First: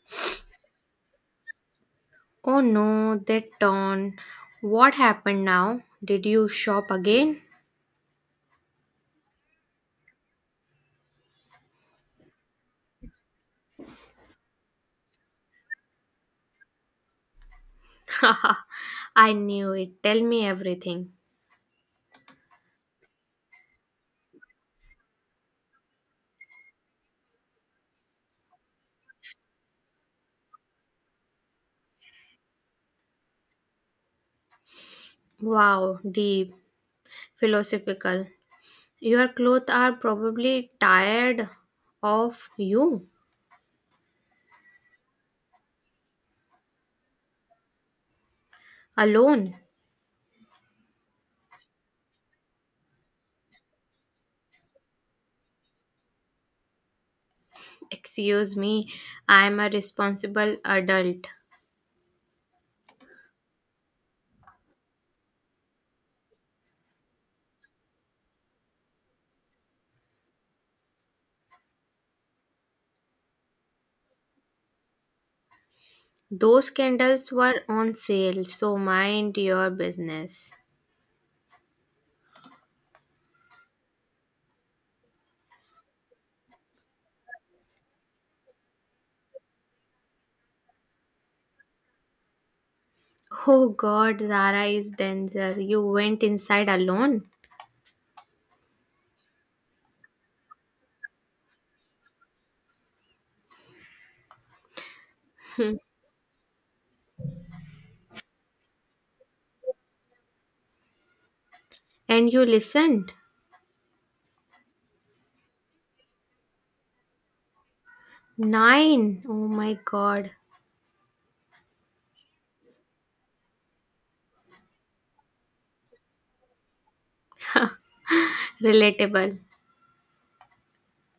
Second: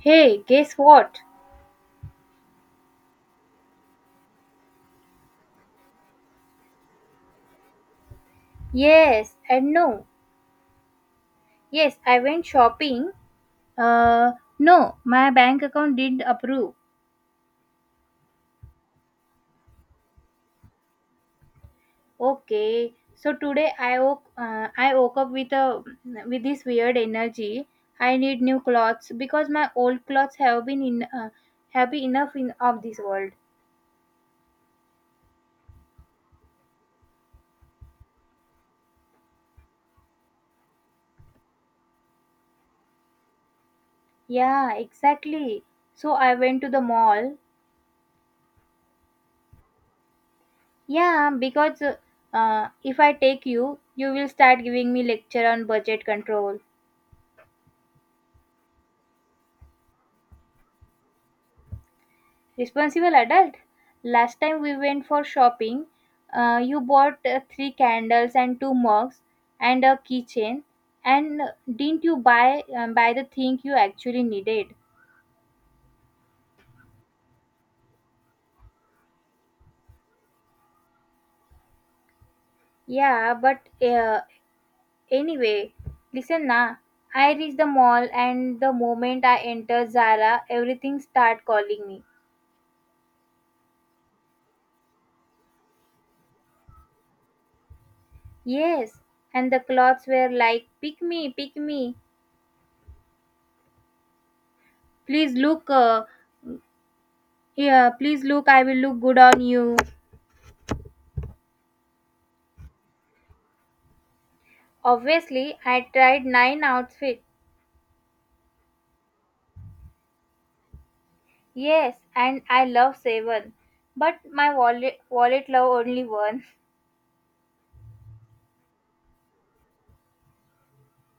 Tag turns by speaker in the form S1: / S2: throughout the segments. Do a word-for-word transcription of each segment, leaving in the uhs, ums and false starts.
S1: Hey, guess what?
S2: Oh no, that torn. What happened now? Did you shop again?
S1: Yes and no. Yes, I went shopping. Uh, no, my bank account didn't approve.
S2: I knew it. Tell me everything.
S1: Okay, so today I woke, uh, I woke up with a with this weird energy. I need new clothes because my old clothes have been in uh, have been enough in of this world.
S2: Wow, deep, philosophical. Your clothes are probably tired of you
S1: Yeah, exactly. So I went to the mall.
S2: alone.
S1: Yeah, because uh, if I take you, you will start giving me lecture on budget control.
S2: Excuse me, I am a responsible adult.
S1: Responsible adult. Last time we went for shopping, uh, you bought uh, three candles and two mugs and a keychain, and didn't you buy um, buy the thing you actually needed?
S2: Those candles were on sale, so mind your business.
S1: Yeah, but uh, anyway, listen na. I reach the mall, and the moment I enter Zara, everything start calling me.
S2: Oh god, Zara is danger. You went inside alone?
S1: Yes, and the clothes were like, "Pick me, pick me! Please look, uh, yeah, please look. I will look good on you."
S2: And you listened?
S1: Obviously, I tried nine outfits.
S2: Nine! Oh my god.
S1: Yes, and I love seven. But my wallet, wallet love only one.
S2: Relatable.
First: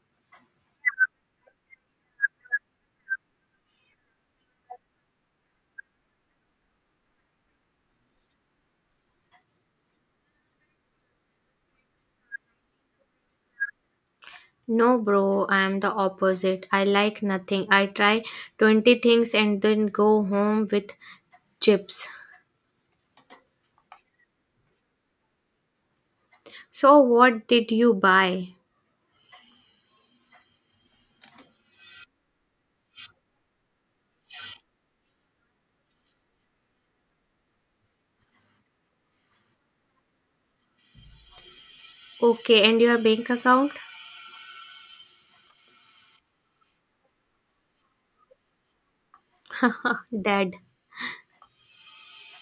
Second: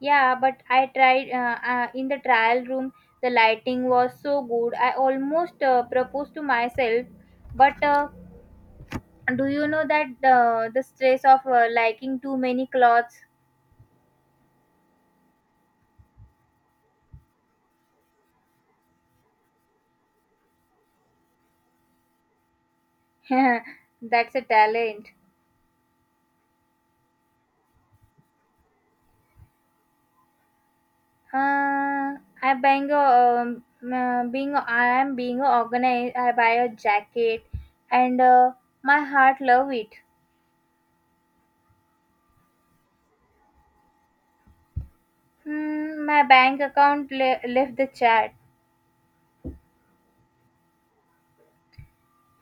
S1: Yeah, but I tried uh, uh, in the trial room. The lighting was so good. I almost uh, proposed to myself. But uh, do you know that uh, the stress of uh, liking too many clothes?
S2: No, bro, I am the opposite. I like nothing. I try twenty things and then go home with chips.
S1: That's a talent.
S2: So, what did you buy?
S1: Uh, I bang a, um, uh, being I am being organized. I buy a jacket, and uh, my heart love it.
S2: Okay, and your bank account?
S1: Hmm, my bank account le- left the chat.
S2: Dead.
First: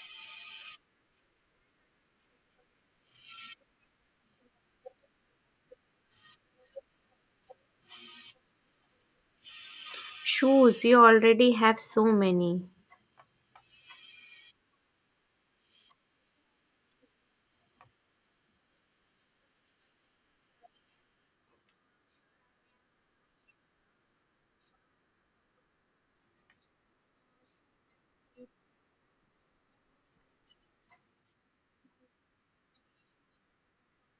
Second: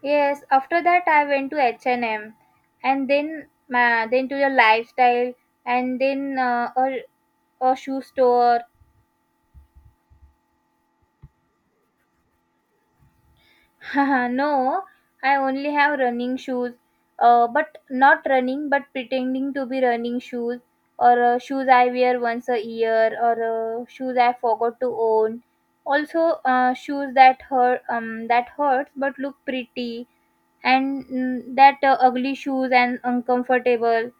S1: Yes, after that I went to H and M, and then my then to the lifestyle, and then uh, a a shoe store.
S2: Shoes, you already have so many.
S1: Haha, no, I only have running shoes. Uh, but not running, but pretending to be running shoes, or uh, shoes I wear once a year, or uh, shoes I forgot to own. Also, uh, shoes that hurt, um, that hurts but look pretty, and mm, that uh, ugly shoes and uncomfortable,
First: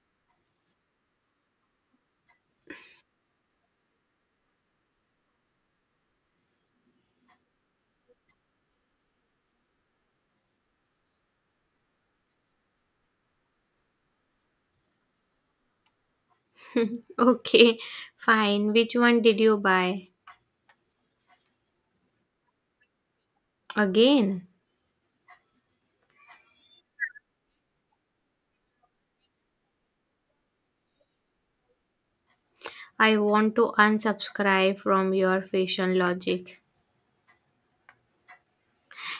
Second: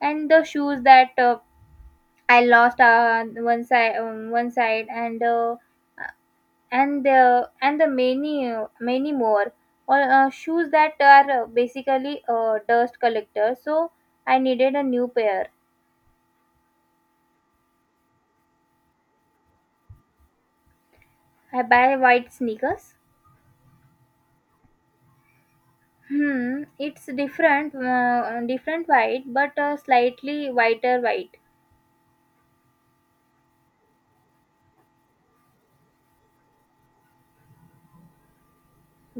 S1: and the shoes that uh, I lost uh, one side, um, one side, and. Uh, and uh, and the many uh, many more, or uh, shoes that are uh, basically uh, dust collectors, so I needed a new pair.
S2: Okay, fine. Which one did you buy?
S1: I buy white sneakers.
S2: Again,
S1: Hmm it's different uh, different white, but uh, slightly whiter white.
S2: I want to unsubscribe from your fashion logic.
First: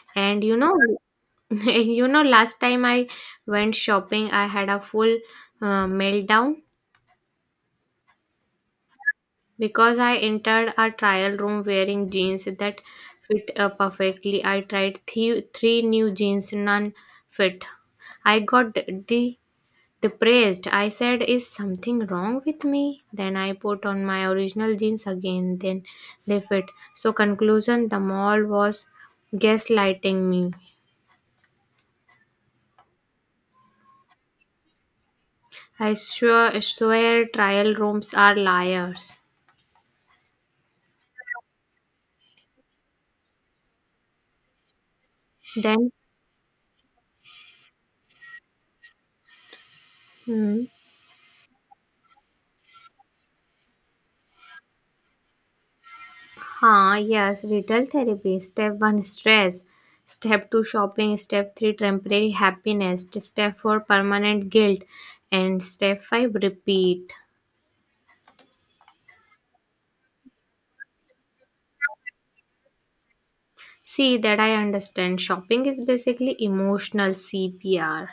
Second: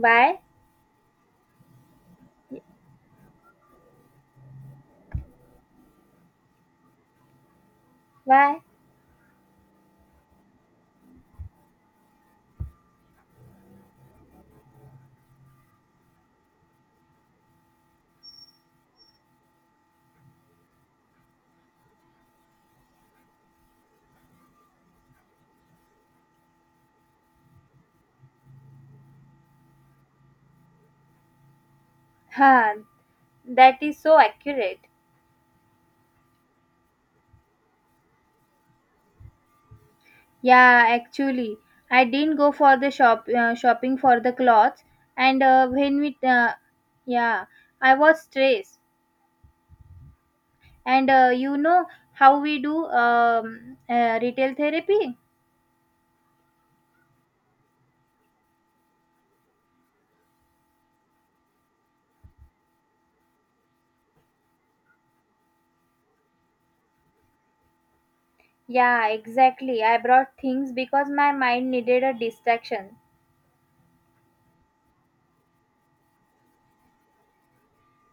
S1: Why?
S2: And you know, you know, last time I went shopping, I had a full uh, meltdown
S1: Why?
S2: because I entered a trial room wearing jeans that fit uh, perfectly. I tried three, three new jeans, none fit. I got de- depressed. I said, is something wrong with me? Then I put on my original jeans again, then they fit. So, conclusion, the mall was gaslighting me.
S1: Huh? That is so accurate.
S2: I swear, swear trial rooms are liars.
S1: Yeah, actually, I didn't go for the shop uh, shopping for the clothes, and uh,
S2: Then,
S1: when we uh, yeah, I was stressed.
S2: hmm,
S1: And uh, you know how we do um, uh, retail therapy?
S2: huh, yes, retail therapy. Step one, stress. Step two, shopping. Step three, temporary happiness. Step four, permanent guilt. And step five, repeat.
S1: Yeah, exactly. I brought things because my mind needed a distraction.
S2: See, that I understand. Shopping is basically emotional C P R.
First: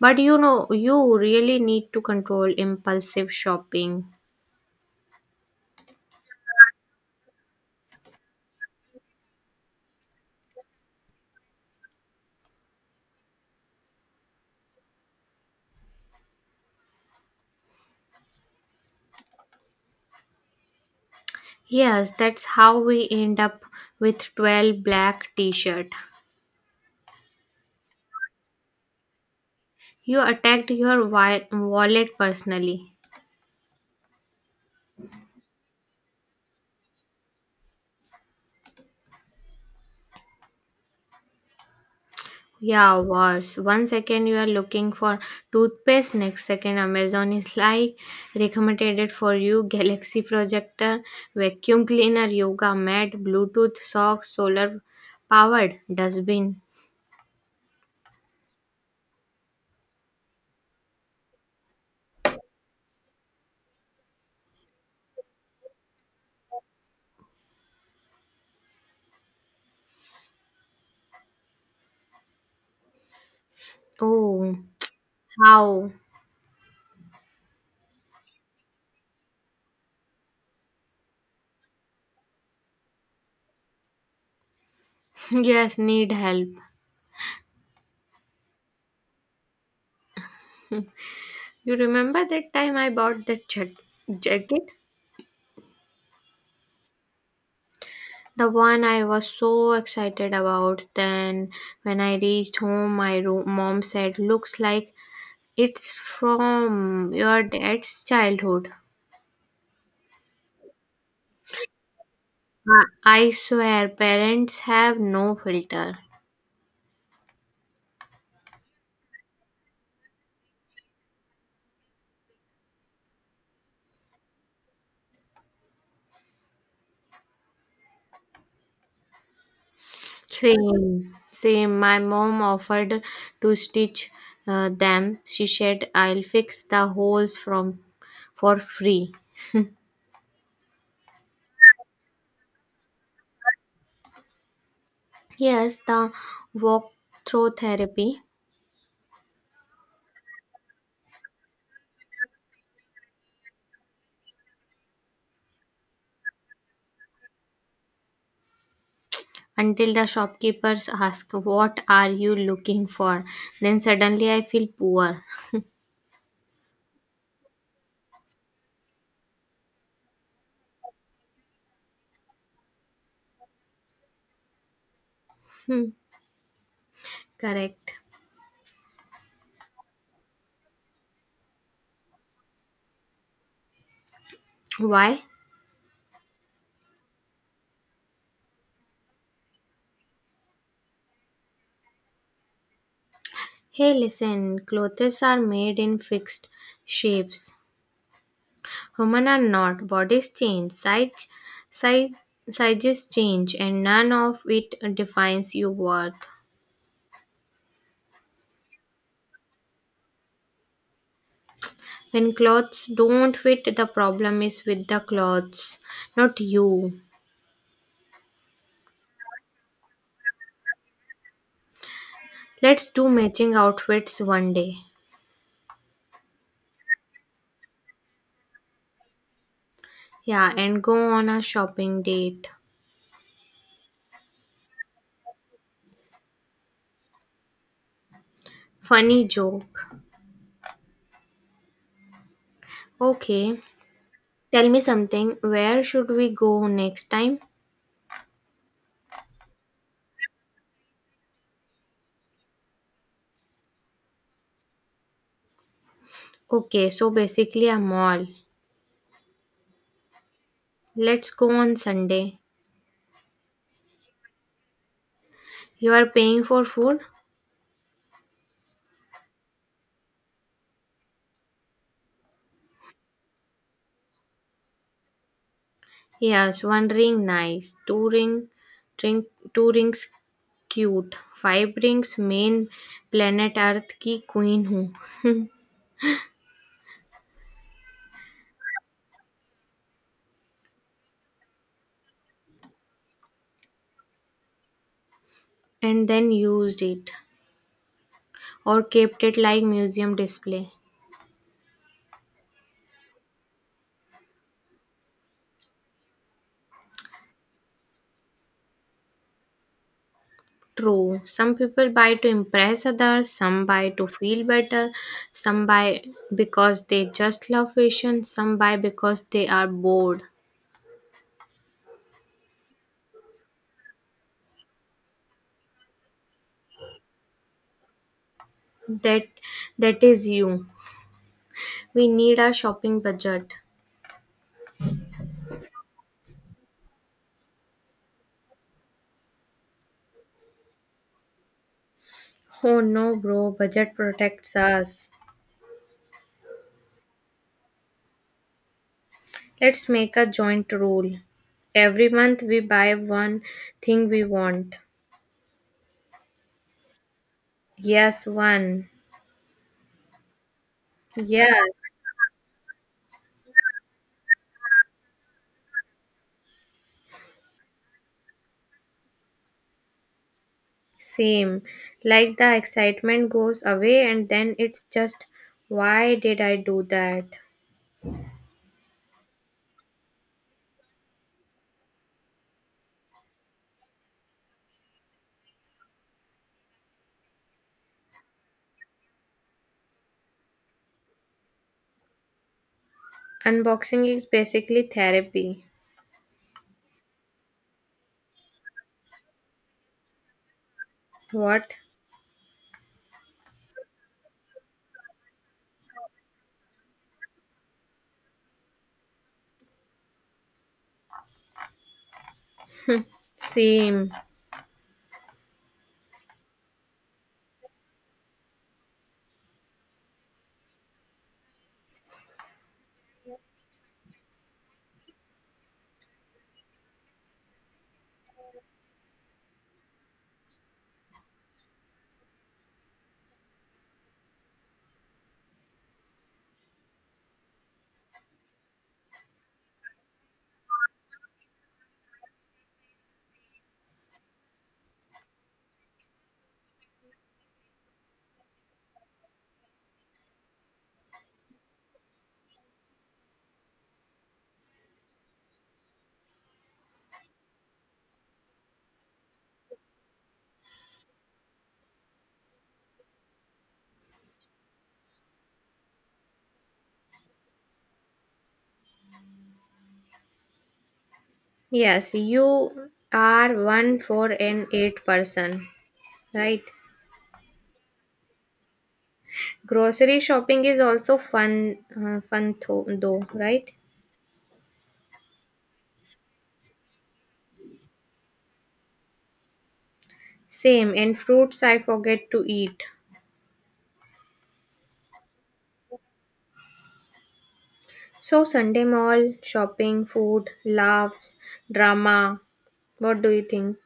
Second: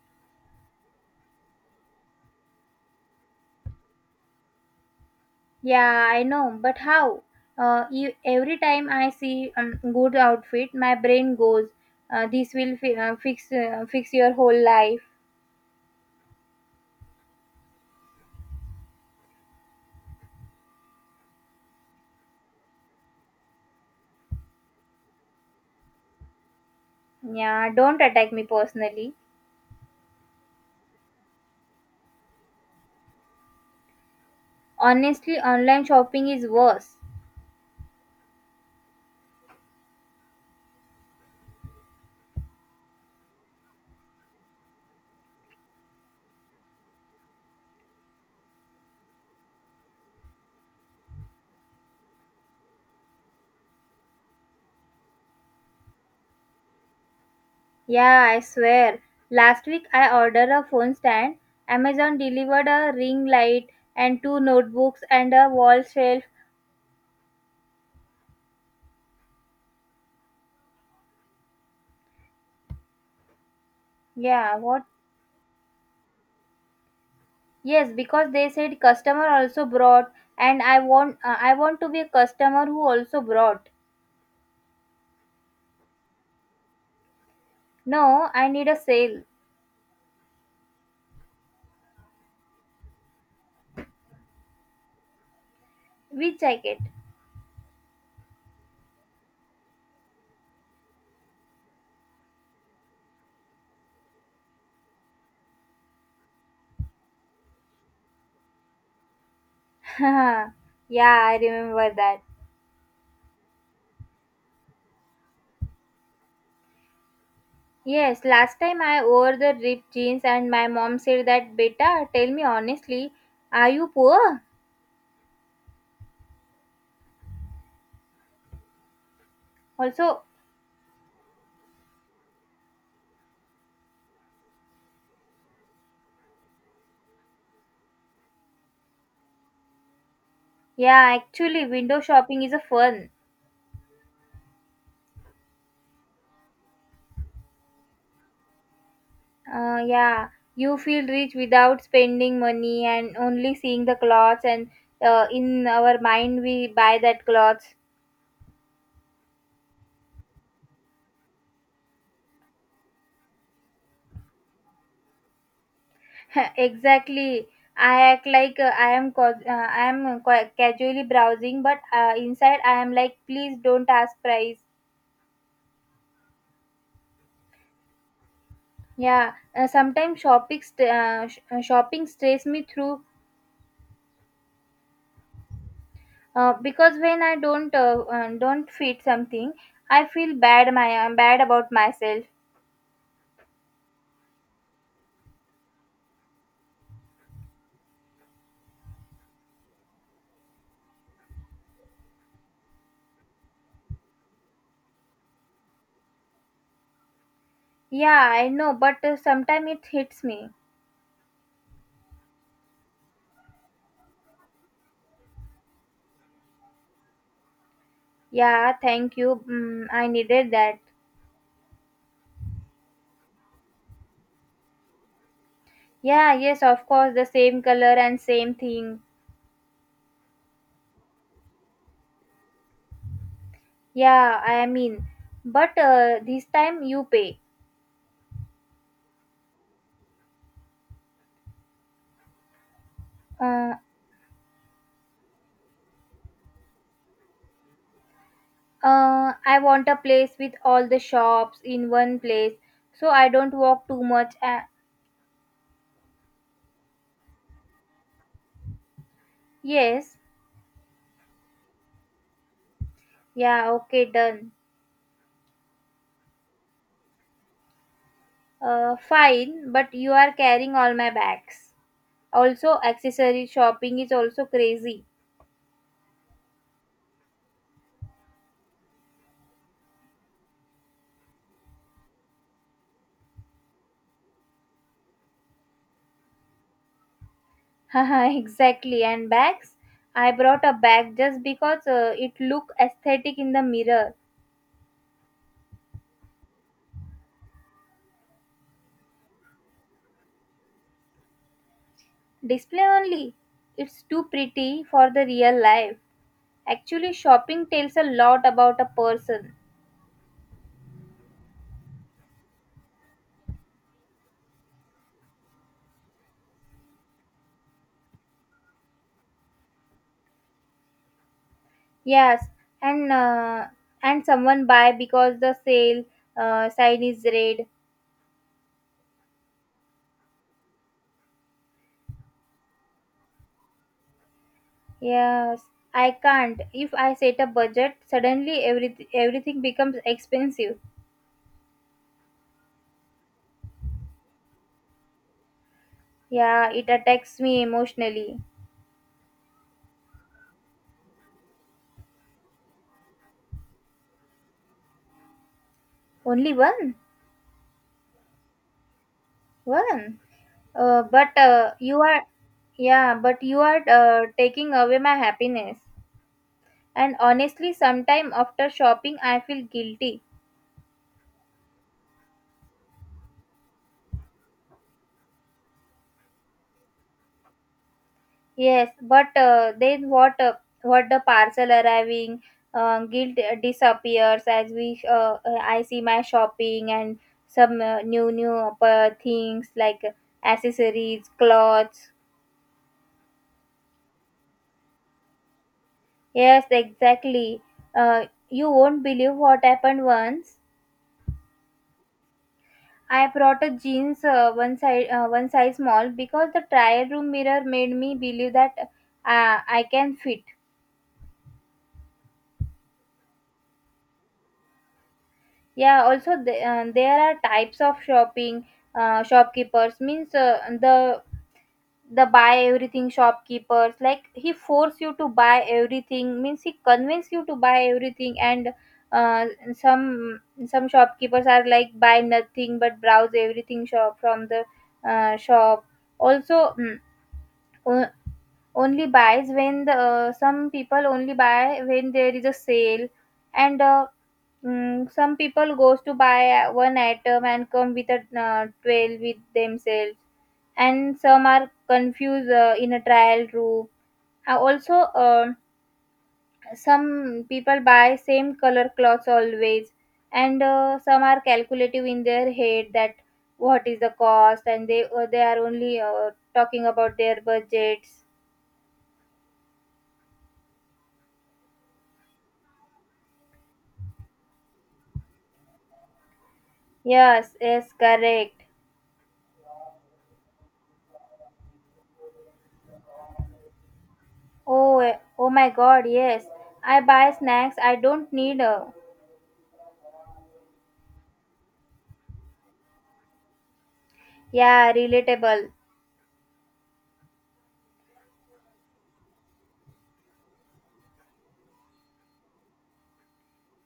S2: But you know, you really need to control impulsive shopping.
S1: Yeah, I know, but how? Uh, e- every time I see um, good outfit, my brain goes, uh, "This will fi- uh, fix uh, fix your whole life."
S2: Yes, that's how we end up with twelve black t shirt.
S1: Yeah, don't attack me personally.
S2: You attacked your wi- wallet personally.
S1: Honestly, online shopping is worse.
S2: Yeah, worse. One second you are looking for toothpaste, next second Amazon is like recommended it for you: Galaxy projector, vacuum cleaner, yoga mat, Bluetooth socks, solar powered dustbin.
S1: Yeah, I swear. Last week I ordered a phone stand. Amazon delivered a ring light and two notebooks and a wall shelf.
S2: Oh,
S1: Yeah, what?
S2: how?
S1: Yes, because they said customer also brought, and I want uh, I want to be a customer who also brought.
S2: Yes, need help.
S1: No, I need a sale.
S2: You remember that time I bought the jack- jacket?
S1: We check it.
S2: The one I was so excited about. Then, when I reached home, my room, mom said, looks like it's from your dad's childhood.
S1: Yeah, I remember that.
S2: I I swear, parents have no filter.
S1: Yes, last time I wore the ripped jeans and my mom said that beta, tell me honestly, are you poor? Also,
S2: Same, same. My mom offered to stitch uh, them. She said, I'll fix the holes from for free.
S1: yeah, actually, window shopping is a fun.
S2: Yes, the walk-through therapy
S1: Uh, yeah, you feel rich without spending money and only seeing the clothes, and uh, in our mind, we buy that clothes.
S2: until the shopkeepers ask, what are you looking for? Then suddenly I feel poor.
S1: Exactly. I act like uh, I am cau- uh, I am ca- casually browsing, but uh, inside I am like, please don't ask price.
S2: Hmm, correct.
S1: Yeah, uh, sometimes shopping st- uh, sh- uh, shopping stress me through.
S2: Why?
S1: Uh, because when I don't uh, uh, don't fit something, I feel bad my uh, bad about myself.
S2: Hey, listen, clothes are made in fixed shapes. Human are not. Bodies change, size, size, sizes change, and none of it defines your worth.
S1: Yeah, I know, but uh, sometimes it hits me.
S2: When clothes don't fit, the problem is with the clothes, not you.
S1: Yeah, thank you. Mm, I needed that.
S2: Let's do matching outfits one day.
S1: Yeah, yes, of course, the same color and same thing.
S2: Yeah, and go on a shopping date.
S1: Yeah, I mean, but uh, this time you pay.
S2: Funny joke. Okay,
S1: Uh,
S2: tell me something. Where should we go next time?
S1: uh, I want a place with all the shops in one place, so I don't walk too much. Uh,
S2: Okay, so basically a mall.
S1: yes.
S2: Let's go on Sunday.
S1: Yeah. Okay. Done.
S2: You are paying for food?
S1: Uh, fine, but you are carrying all my bags. Also, accessory shopping is also crazy.
S2: Yes, one ring nice, two ring, ring two rings cute, five rings main planet Earth ki queen hu.
S1: Haha, exactly. And bags? I brought a bag just because uh, it looked aesthetic in the mirror.
S2: And then used it or kept it like museum display.
S1: Display only. It's too pretty for the real life. Actually, shopping tells a lot about a person.
S2: True, some people buy to impress others, some buy to feel better, some buy because they just love fashion, some buy because they are bored.
S1: Yes, and uh, and someone buy because the sale uh, sign is red.
S2: That that is you. We need a shopping budget.
S1: Yes, I can't. If I set a budget, suddenly every, everything becomes expensive.
S2: Oh no, bro, budget protects us.
S1: Yeah, it attacks me emotionally.
S2: Let's make a joint rule. Every month we buy one thing we want.
S1: Only one?
S2: Yes, one.
S1: One? Uh, but
S2: Yeah,
S1: uh, you are, yeah, but you are uh, taking away my happiness. And honestly, sometime after shopping, I feel guilty.
S2: same. Like the excitement goes away and then it's just, why did I do that?
S1: Yes, but uh, then what? Uh, what the parcel arriving, uh, guilt disappears as we. Uh, uh, I see my shopping and some uh, new new uh, things like accessories, clothes.
S2: Unboxing is basically therapy.
S1: Yes, exactly. Uh, you won't believe what happened once.
S2: What?
S1: I brought a jeans uh, one size uh, one size small because the trial room mirror made me believe that uh, I can fit.
S2: Same.
S1: Yeah, also the, uh, there are types of shopping uh, shopkeepers, means uh, the the buy everything shopkeepers, like he force you to buy everything, means he convince you to buy everything. And uh, some some shopkeepers are like buy nothing but browse everything shop from the uh, shop. Also, mm, o- only buys when the uh, some people only buy when there is a sale, and uh, Mm, some people goes to buy uh, one item and come with a uh, trail with themselves, and some are confused uh, in a trial room. Uh, also, uh, some people buy same color clothes always, and uh, some are calculative in their head that what is the cost, and they uh, they are only uh, talking about their budgets.
S2: Yes, you are one for an eight person, right?
S1: Yes, yes, correct.
S2: Grocery shopping is also fun, uh, fun tho- though, right?
S1: Oh, eh, oh my God, yes. I buy snacks I don't need. uh,
S2: Same, and fruits I forget to eat.
S1: Yeah, relatable.
S2: So, Sunday mall, shopping, food, laughs, drama. What do you think?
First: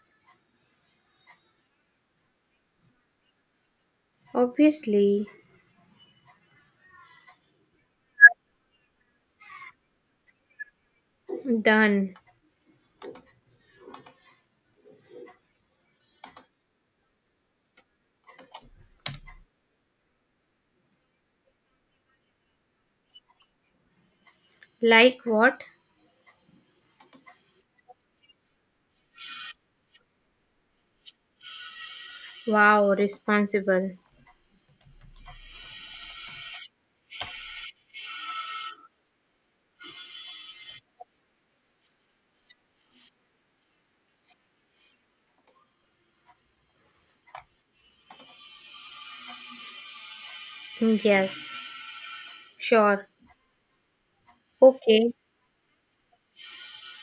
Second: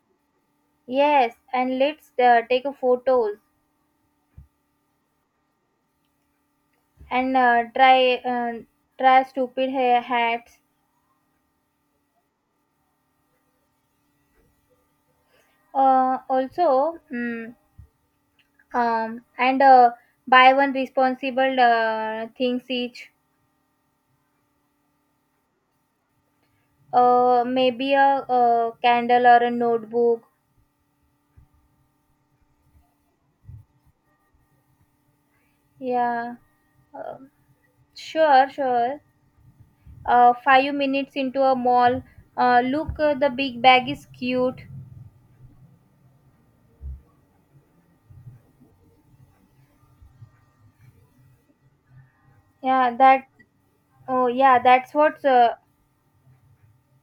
S1: Yes, and let's uh, take a photos,
S2: Obviously,
S1: and uh, try uh, try stupid ha- hats.
S2: done.
S1: Uh, also, mm, um, and uh, buy one responsible uh, things each.
S2: Like what?
S1: Uh, maybe a, a candle or a notebook.
S2: Wow, responsible.
S1: Yeah, um, sure, sure. Uh, five minutes into a mall. Uh, look, uh, the big bag is cute.
S2: Yes,
S1: Yeah,
S2: sure.
S1: that. Oh, yeah, that's
S2: Okay,
S1: what's. Uh,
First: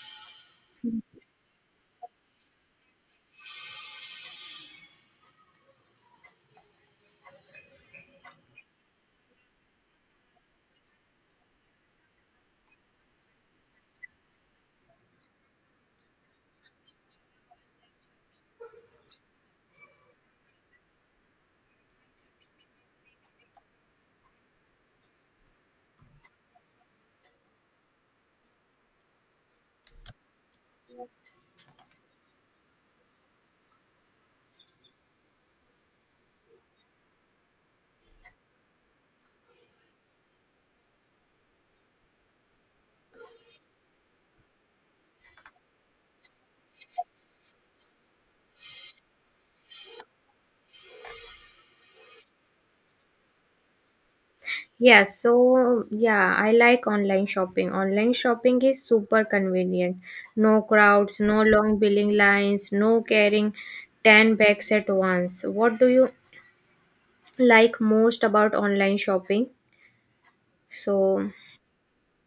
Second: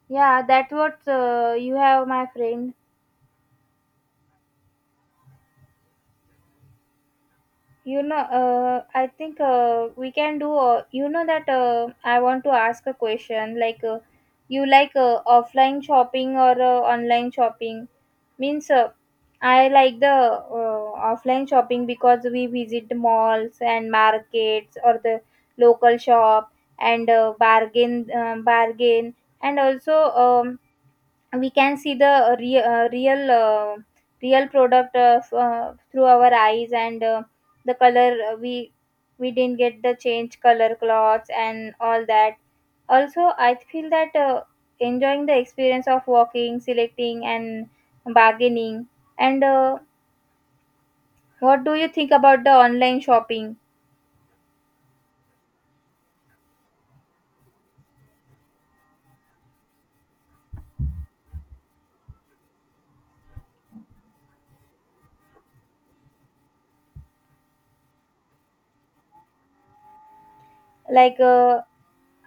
S1: Yeah, that's what uh, you have, my friend. You know, uh, I think uh, we can do. Uh, you know that uh, I want to ask a question. Like, uh, you like uh, offline shopping or uh, online shopping? Means, uh, I like the uh, offline shopping because we visit malls and markets or the local shop, and uh, bargain, um bargain, and also um, we can see the uh, re- uh, real uh, real product of, uh, through our eyes, and uh, the color, uh, we we didn't get the change color cloths and all that. Also, I feel that uh, enjoying the experience of walking, selecting and bargaining, and uh, what do you think about the online shopping?
S2: yeah, so yeah, I like online shopping. Online shopping is super convenient. No crowds, no long billing lines, no carrying ten bags at once. What do you like most about online shopping?
S1: like
S2: So,
S1: uh,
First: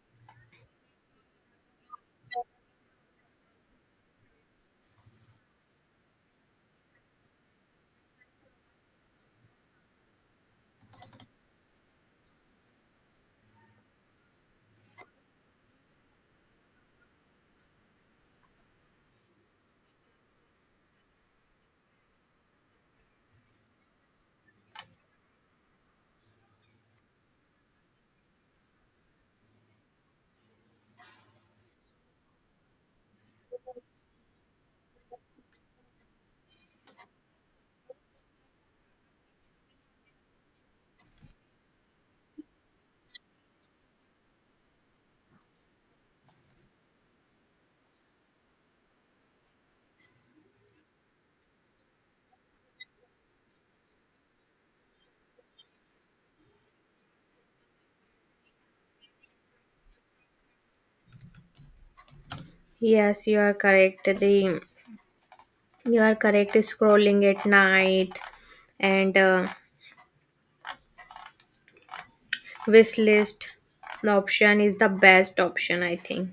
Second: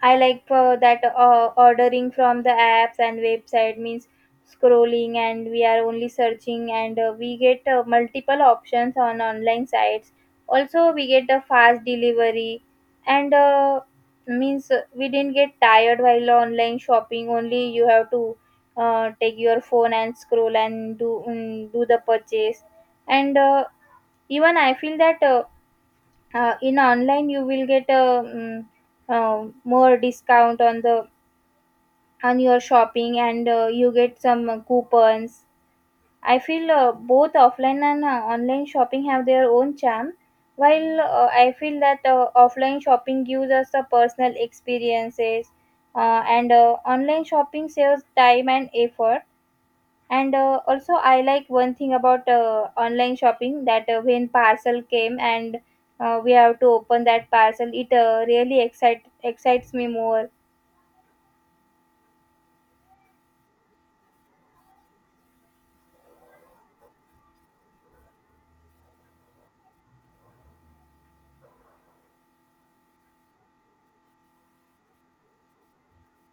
S1: I like uh, that uh, ordering from the apps and website means scrolling and we are only searching, and uh, we get uh, multiple options on online sites. Also, we get a fast delivery, and uh, means uh, we didn't get tired while online shopping. Only you have to uh, take your phone and scroll and do mm, do the purchase. And uh, even I feel that uh, uh, in online you will get a um, uh, more discount on the on your shopping, and uh, you get some uh, coupons. I feel uh, both offline and uh, online shopping have their own charm, while uh, I feel that uh, offline shopping gives us the personal experiences, uh, and uh, online shopping saves time and effort, and uh, also, I like one thing about uh, online shopping, that uh, when parcel came and uh, we have to open that parcel, it uh, really excite excites me more.
S2: yes, you are correct. The You are correct. Scrolling at night and uh, wish list option is the best option, I think.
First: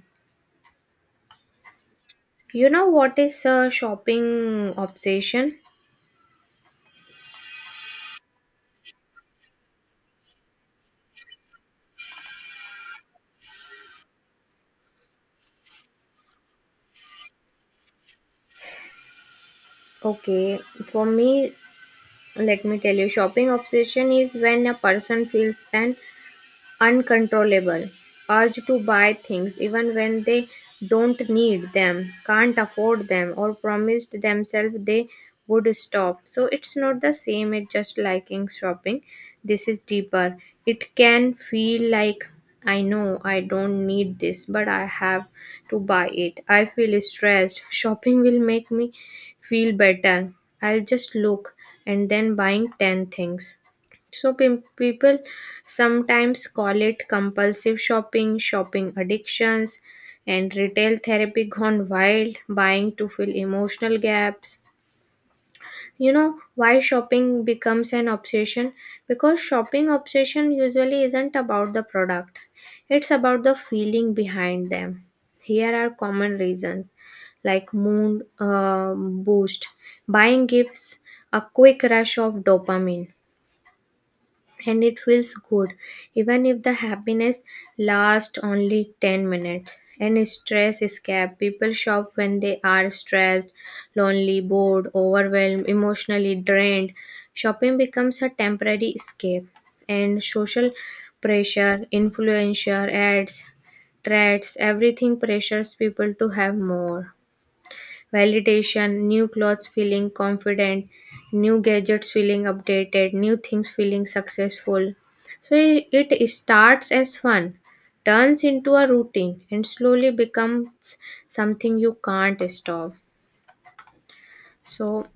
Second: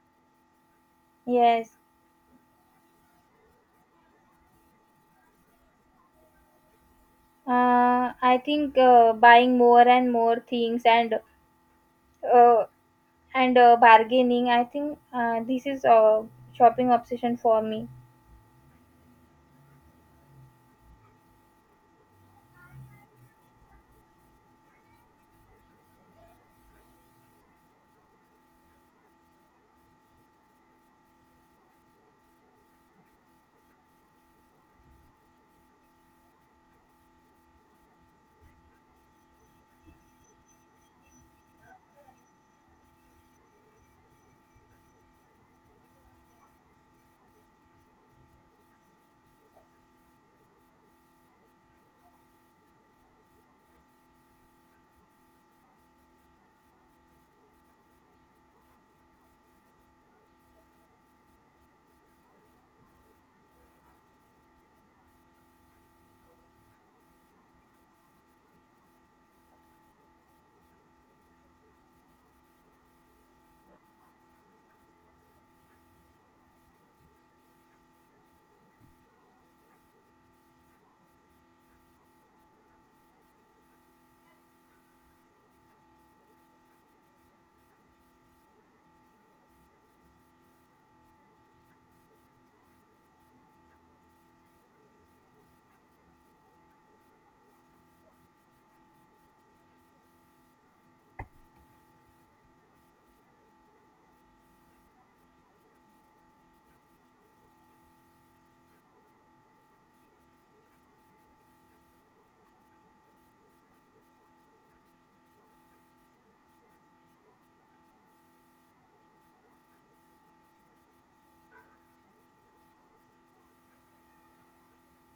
S1: Yes,
S2: You know what is a shopping obsession?
S1: uh, I think uh, buying more and more things and uh, and uh, bargaining. I think uh, this is a shopping obsession for me.
S2: Okay, for me, let me tell you, shopping obsession is when a person feels an uncontrollable urge to buy things even when they don't need them, can't afford them, or promised themselves they would stop. So it's not the same as just liking shopping. This is deeper. It can feel like, I know I don't need this, but I have to buy it. I feel stressed. Shopping will make me feel better. I'll just look and then buying ten things. So pim- people sometimes call it compulsive shopping, shopping addictions, and retail therapy gone wild, buying to fill emotional gaps. You know why shopping becomes an obsession? Because shopping obsession usually isn't about the product. It's about the feeling behind them. Here are common reasons like mood um, boost, buying gives a quick rush of dopamine and it feels good even if the happiness lasts only ten minutes. And stress escape, people shop when they are stressed, lonely, bored, overwhelmed, emotionally drained. Shopping becomes a temporary escape. And social pressure, influencer ads, threats, everything pressures people to have more validation: new clothes feeling confident, new gadgets feeling updated, new things feeling successful. So i- it starts as fun, turns into a routine, and slowly becomes something you can't stop. So,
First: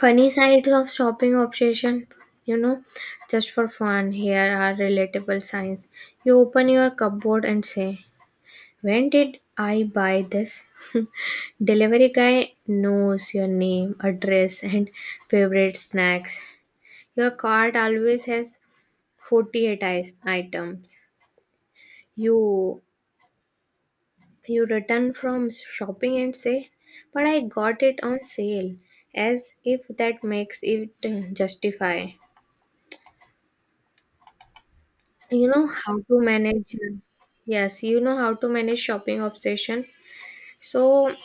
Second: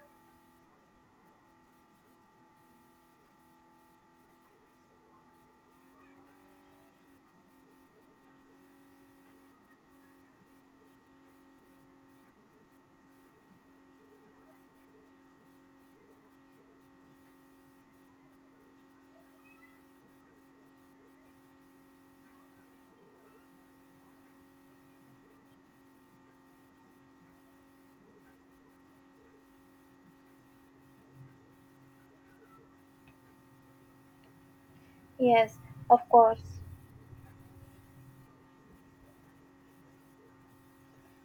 S2: funny sides of shopping obsession, you know, just for fun, here are relatable signs. You open your cupboard and say, when did I buy this? Delivery guy knows your name, address, and favorite snacks. Your cart always has forty-eight ice- items. You you return from shopping and say, "But I got it on sale," as if that makes it uh, justify. You
S1: Yes,
S2: know how
S1: of
S2: to
S1: course.
S2: manage. Yes, you know how to manage shopping obsession. So,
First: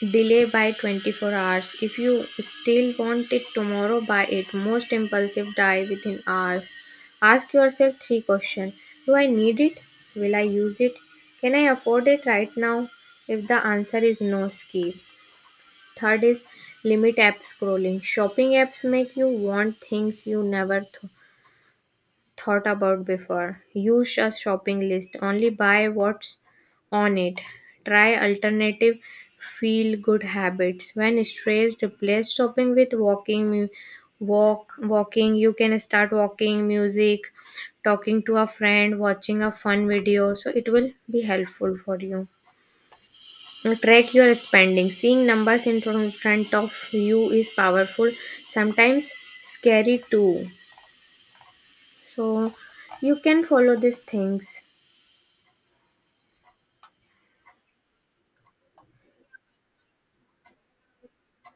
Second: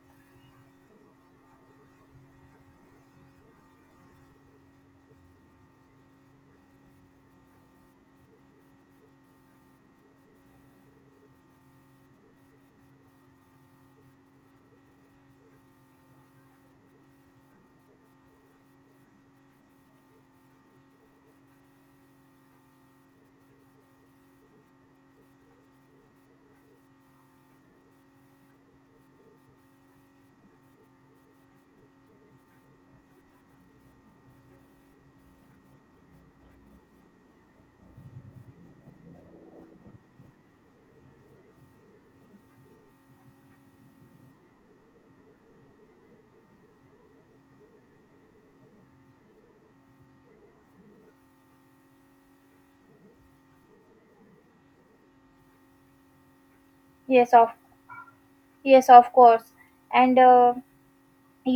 S2: delay by twenty-four hours. If you still want it tomorrow, buy it. Most impulsive die within hours. Ask yourself three questions: do I need it? Will I use it? Can I afford it right now? If the answer is no, skip. Third is, limit app scrolling. Shopping apps make you want things you never th- thought about before. Use a shopping list. Only buy what's on it. Try alternative feel good habits. When stressed, replace shopping with walking mu- walk walking. You can start walking, music, talking to a friend, watching a fun video, so it will be helpful for you. Track your spending. Seeing numbers in front front of you is powerful, sometimes scary too. So you can follow these things.
S1: Yes, of yes, of course. And uh,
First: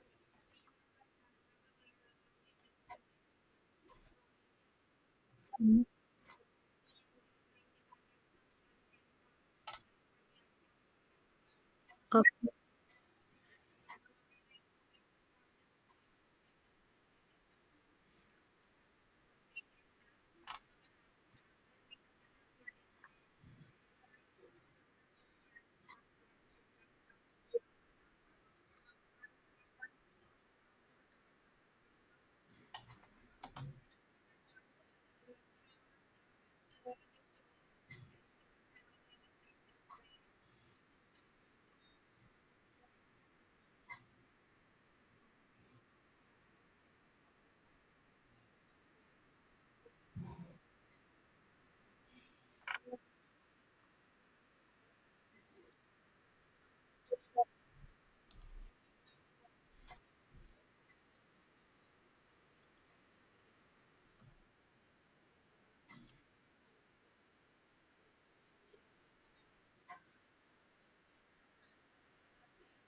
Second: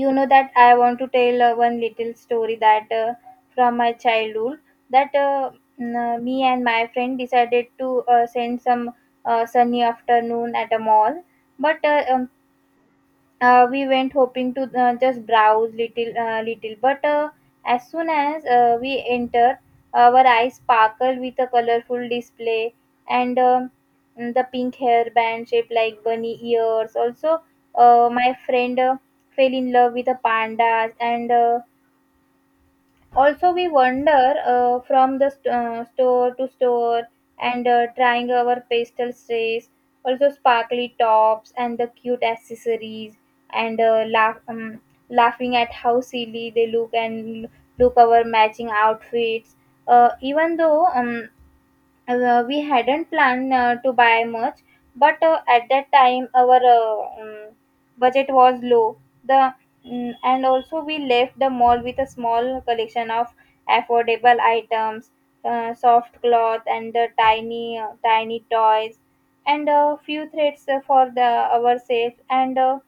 S1: you know that I want to tell uh, one little story that uh, from my childhood that uh,
S2: Mhm.
S1: n- uh, me and my friend decided to uh, send some uh, sunny afternoon at a mall, but uh,
S2: Oh,
S1: um, uh, we went hoping to uh, just browse little uh, little, but uh, as soon as uh, we enter, our eyes sparkled with a colorful display, and um, the pink hairband shaped like bunny ears. Also, uh, my friend uh, fell in love with the pandas, and uh, also we wander uh, from the st- uh, store to store, and uh, trying our pastel strays, also sparkly tops and the cute accessories, and uh, laugh, um, laughing at how silly they look, and look our matching outfits, uh, even though um, uh, we hadn't planned uh, to buy much, but uh, at that time our uh, um, budget was low. The mm, and also, we left the mall with a small collection of affordable items, uh, soft cloth and the tiny uh, tiny toys, and a few threads for the ourselves. And. Uh,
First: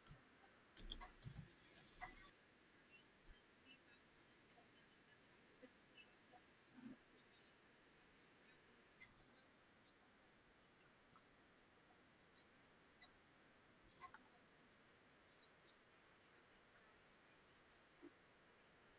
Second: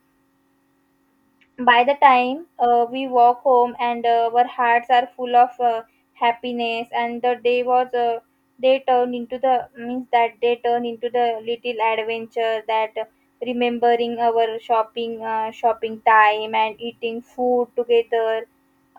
S1: By the time uh, we walk home and uh, our hearts are full of uh, happiness, and the day was uh, they turn into the means that they turn into the little adventure, that uh, remembering our shopping uh, shopping time and eating food together,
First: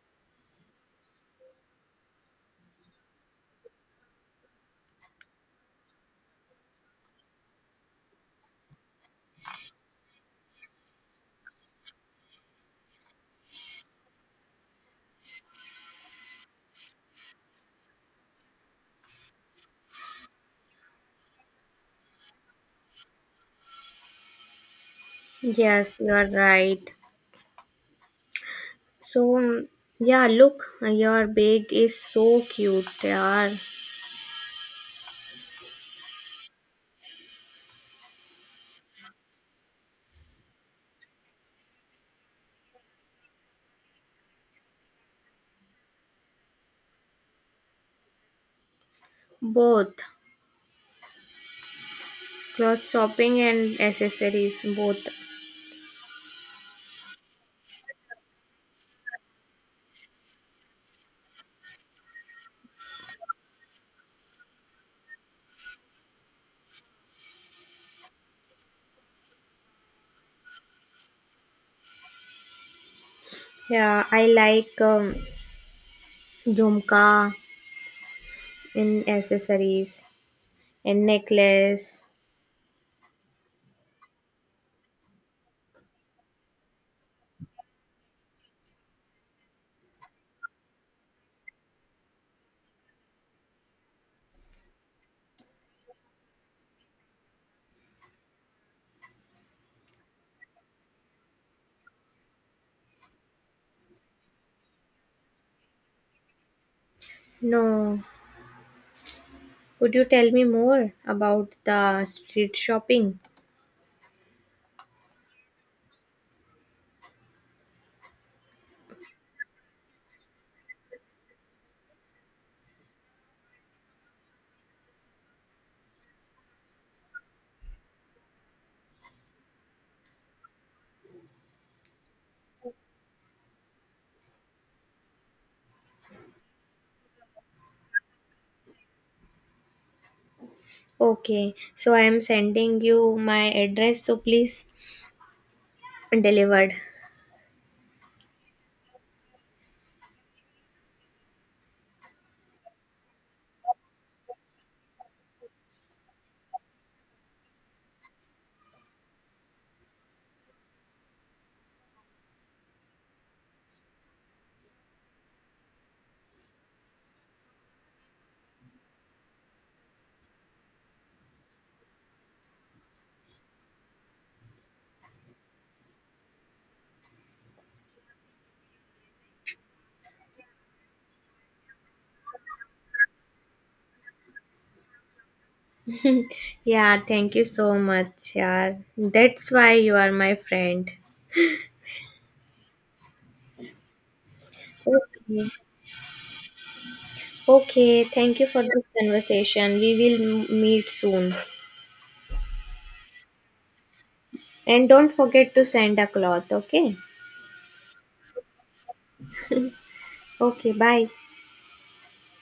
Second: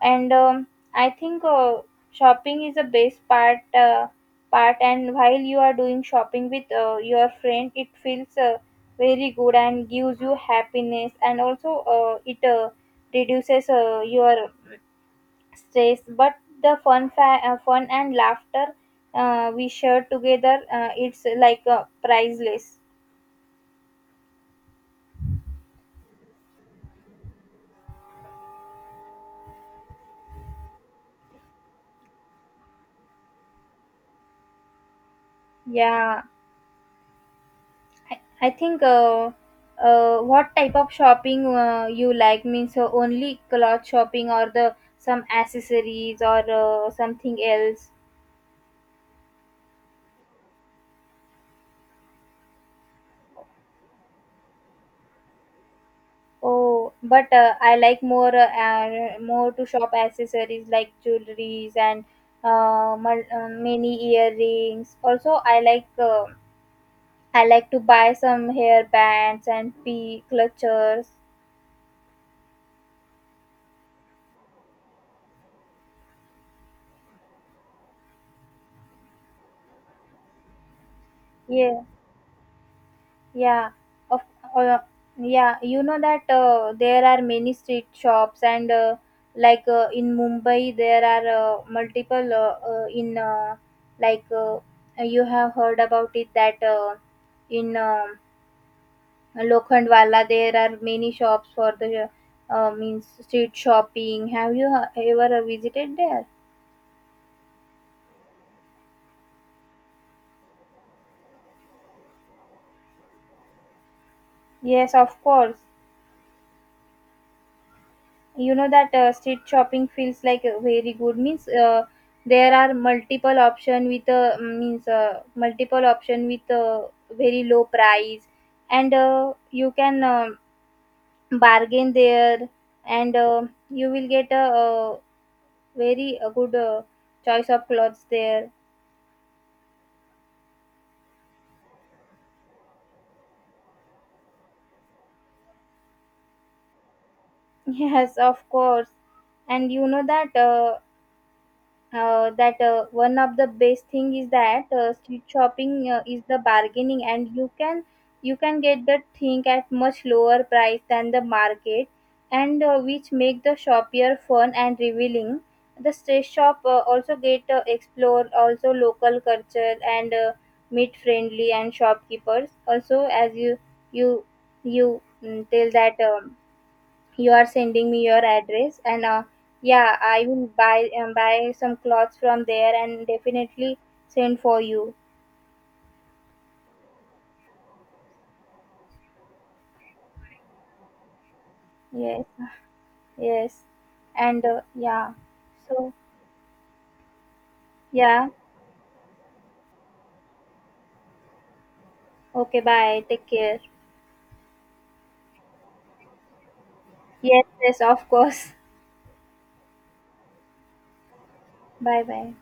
S1: and um, I think uh, shopping is the best part uh, part, and while you are doing shopping with uh, your friend it feels uh, very good and gives you happiness, and also uh, it uh, reduces uh, your stress, but the fun fa- uh, fun and laughter uh, we share together, uh, it's like uh, priceless.
S2: yes, you are right. So mm, yeah, look, your bag is so cute. Yeah,
S1: Yeah, I, I think uh, uh, what type of shopping uh, you like, means uh, only cloth shopping or the some accessories or uh, something else?
S2: both clothes shopping and accessories both.
S1: Oh, but uh, I like more uh, uh, more to shop accessories like jewelries and uh, mul- uh, many earrings. Also, I like uh, I like to buy some hair bands and p clutches.
S2: Yeah, I like um, jhumka in accessories and
S1: Yeah.
S2: necklace.
S1: Yeah, of uh, yeah, you know that uh, there are many street shops, and uh, like uh, in Mumbai there are uh, multiple, uh, uh, in uh, like uh, you have heard about it that uh, in um Lokhandwala there are many shops for the uh, means street shopping. Have you uh, ever uh, visited there?
S2: No, could you tell me more about the street shopping?
S1: Yes, of course. You know that uh, street shopping feels like a very good, means uh, there are multiple option with uh, mm, means uh, multiple option with uh, very low price, and uh, you can uh, bargain there, and uh, you will get a, uh very uh good uh, choice of clothes there.
S2: Okay, so I am sending you my address. So please Delivered.
S1: Yes, of course. And you know that uh, uh, that uh, one of the best thing is that uh, street shopping uh, is the bargaining, and you can you can get the thing at much lower price than the market, and uh, which make the shopper fun and revealing. The street shop uh, also get uh, explore also local culture, and uh, meet friendly and shopkeepers also. As you you you mm, tell that um, you are sending me your address, and uh, yeah, I will buy um, buy some clothes from there and definitely send for you.
S2: Yeah, thank you so much, yeah. That's why you are my friend.
S1: Yes, yes. And uh, yeah.
S2: Okay.
S1: So,
S2: Okay,
S1: yeah.
S2: thank you for this conversation. We will m- meet soon.
S1: Okay, bye. Take care.
S2: And don't forget to send a cloth, okay?
S1: Yes, yes, of course.
S2: Okay, bye.
S1: bye bye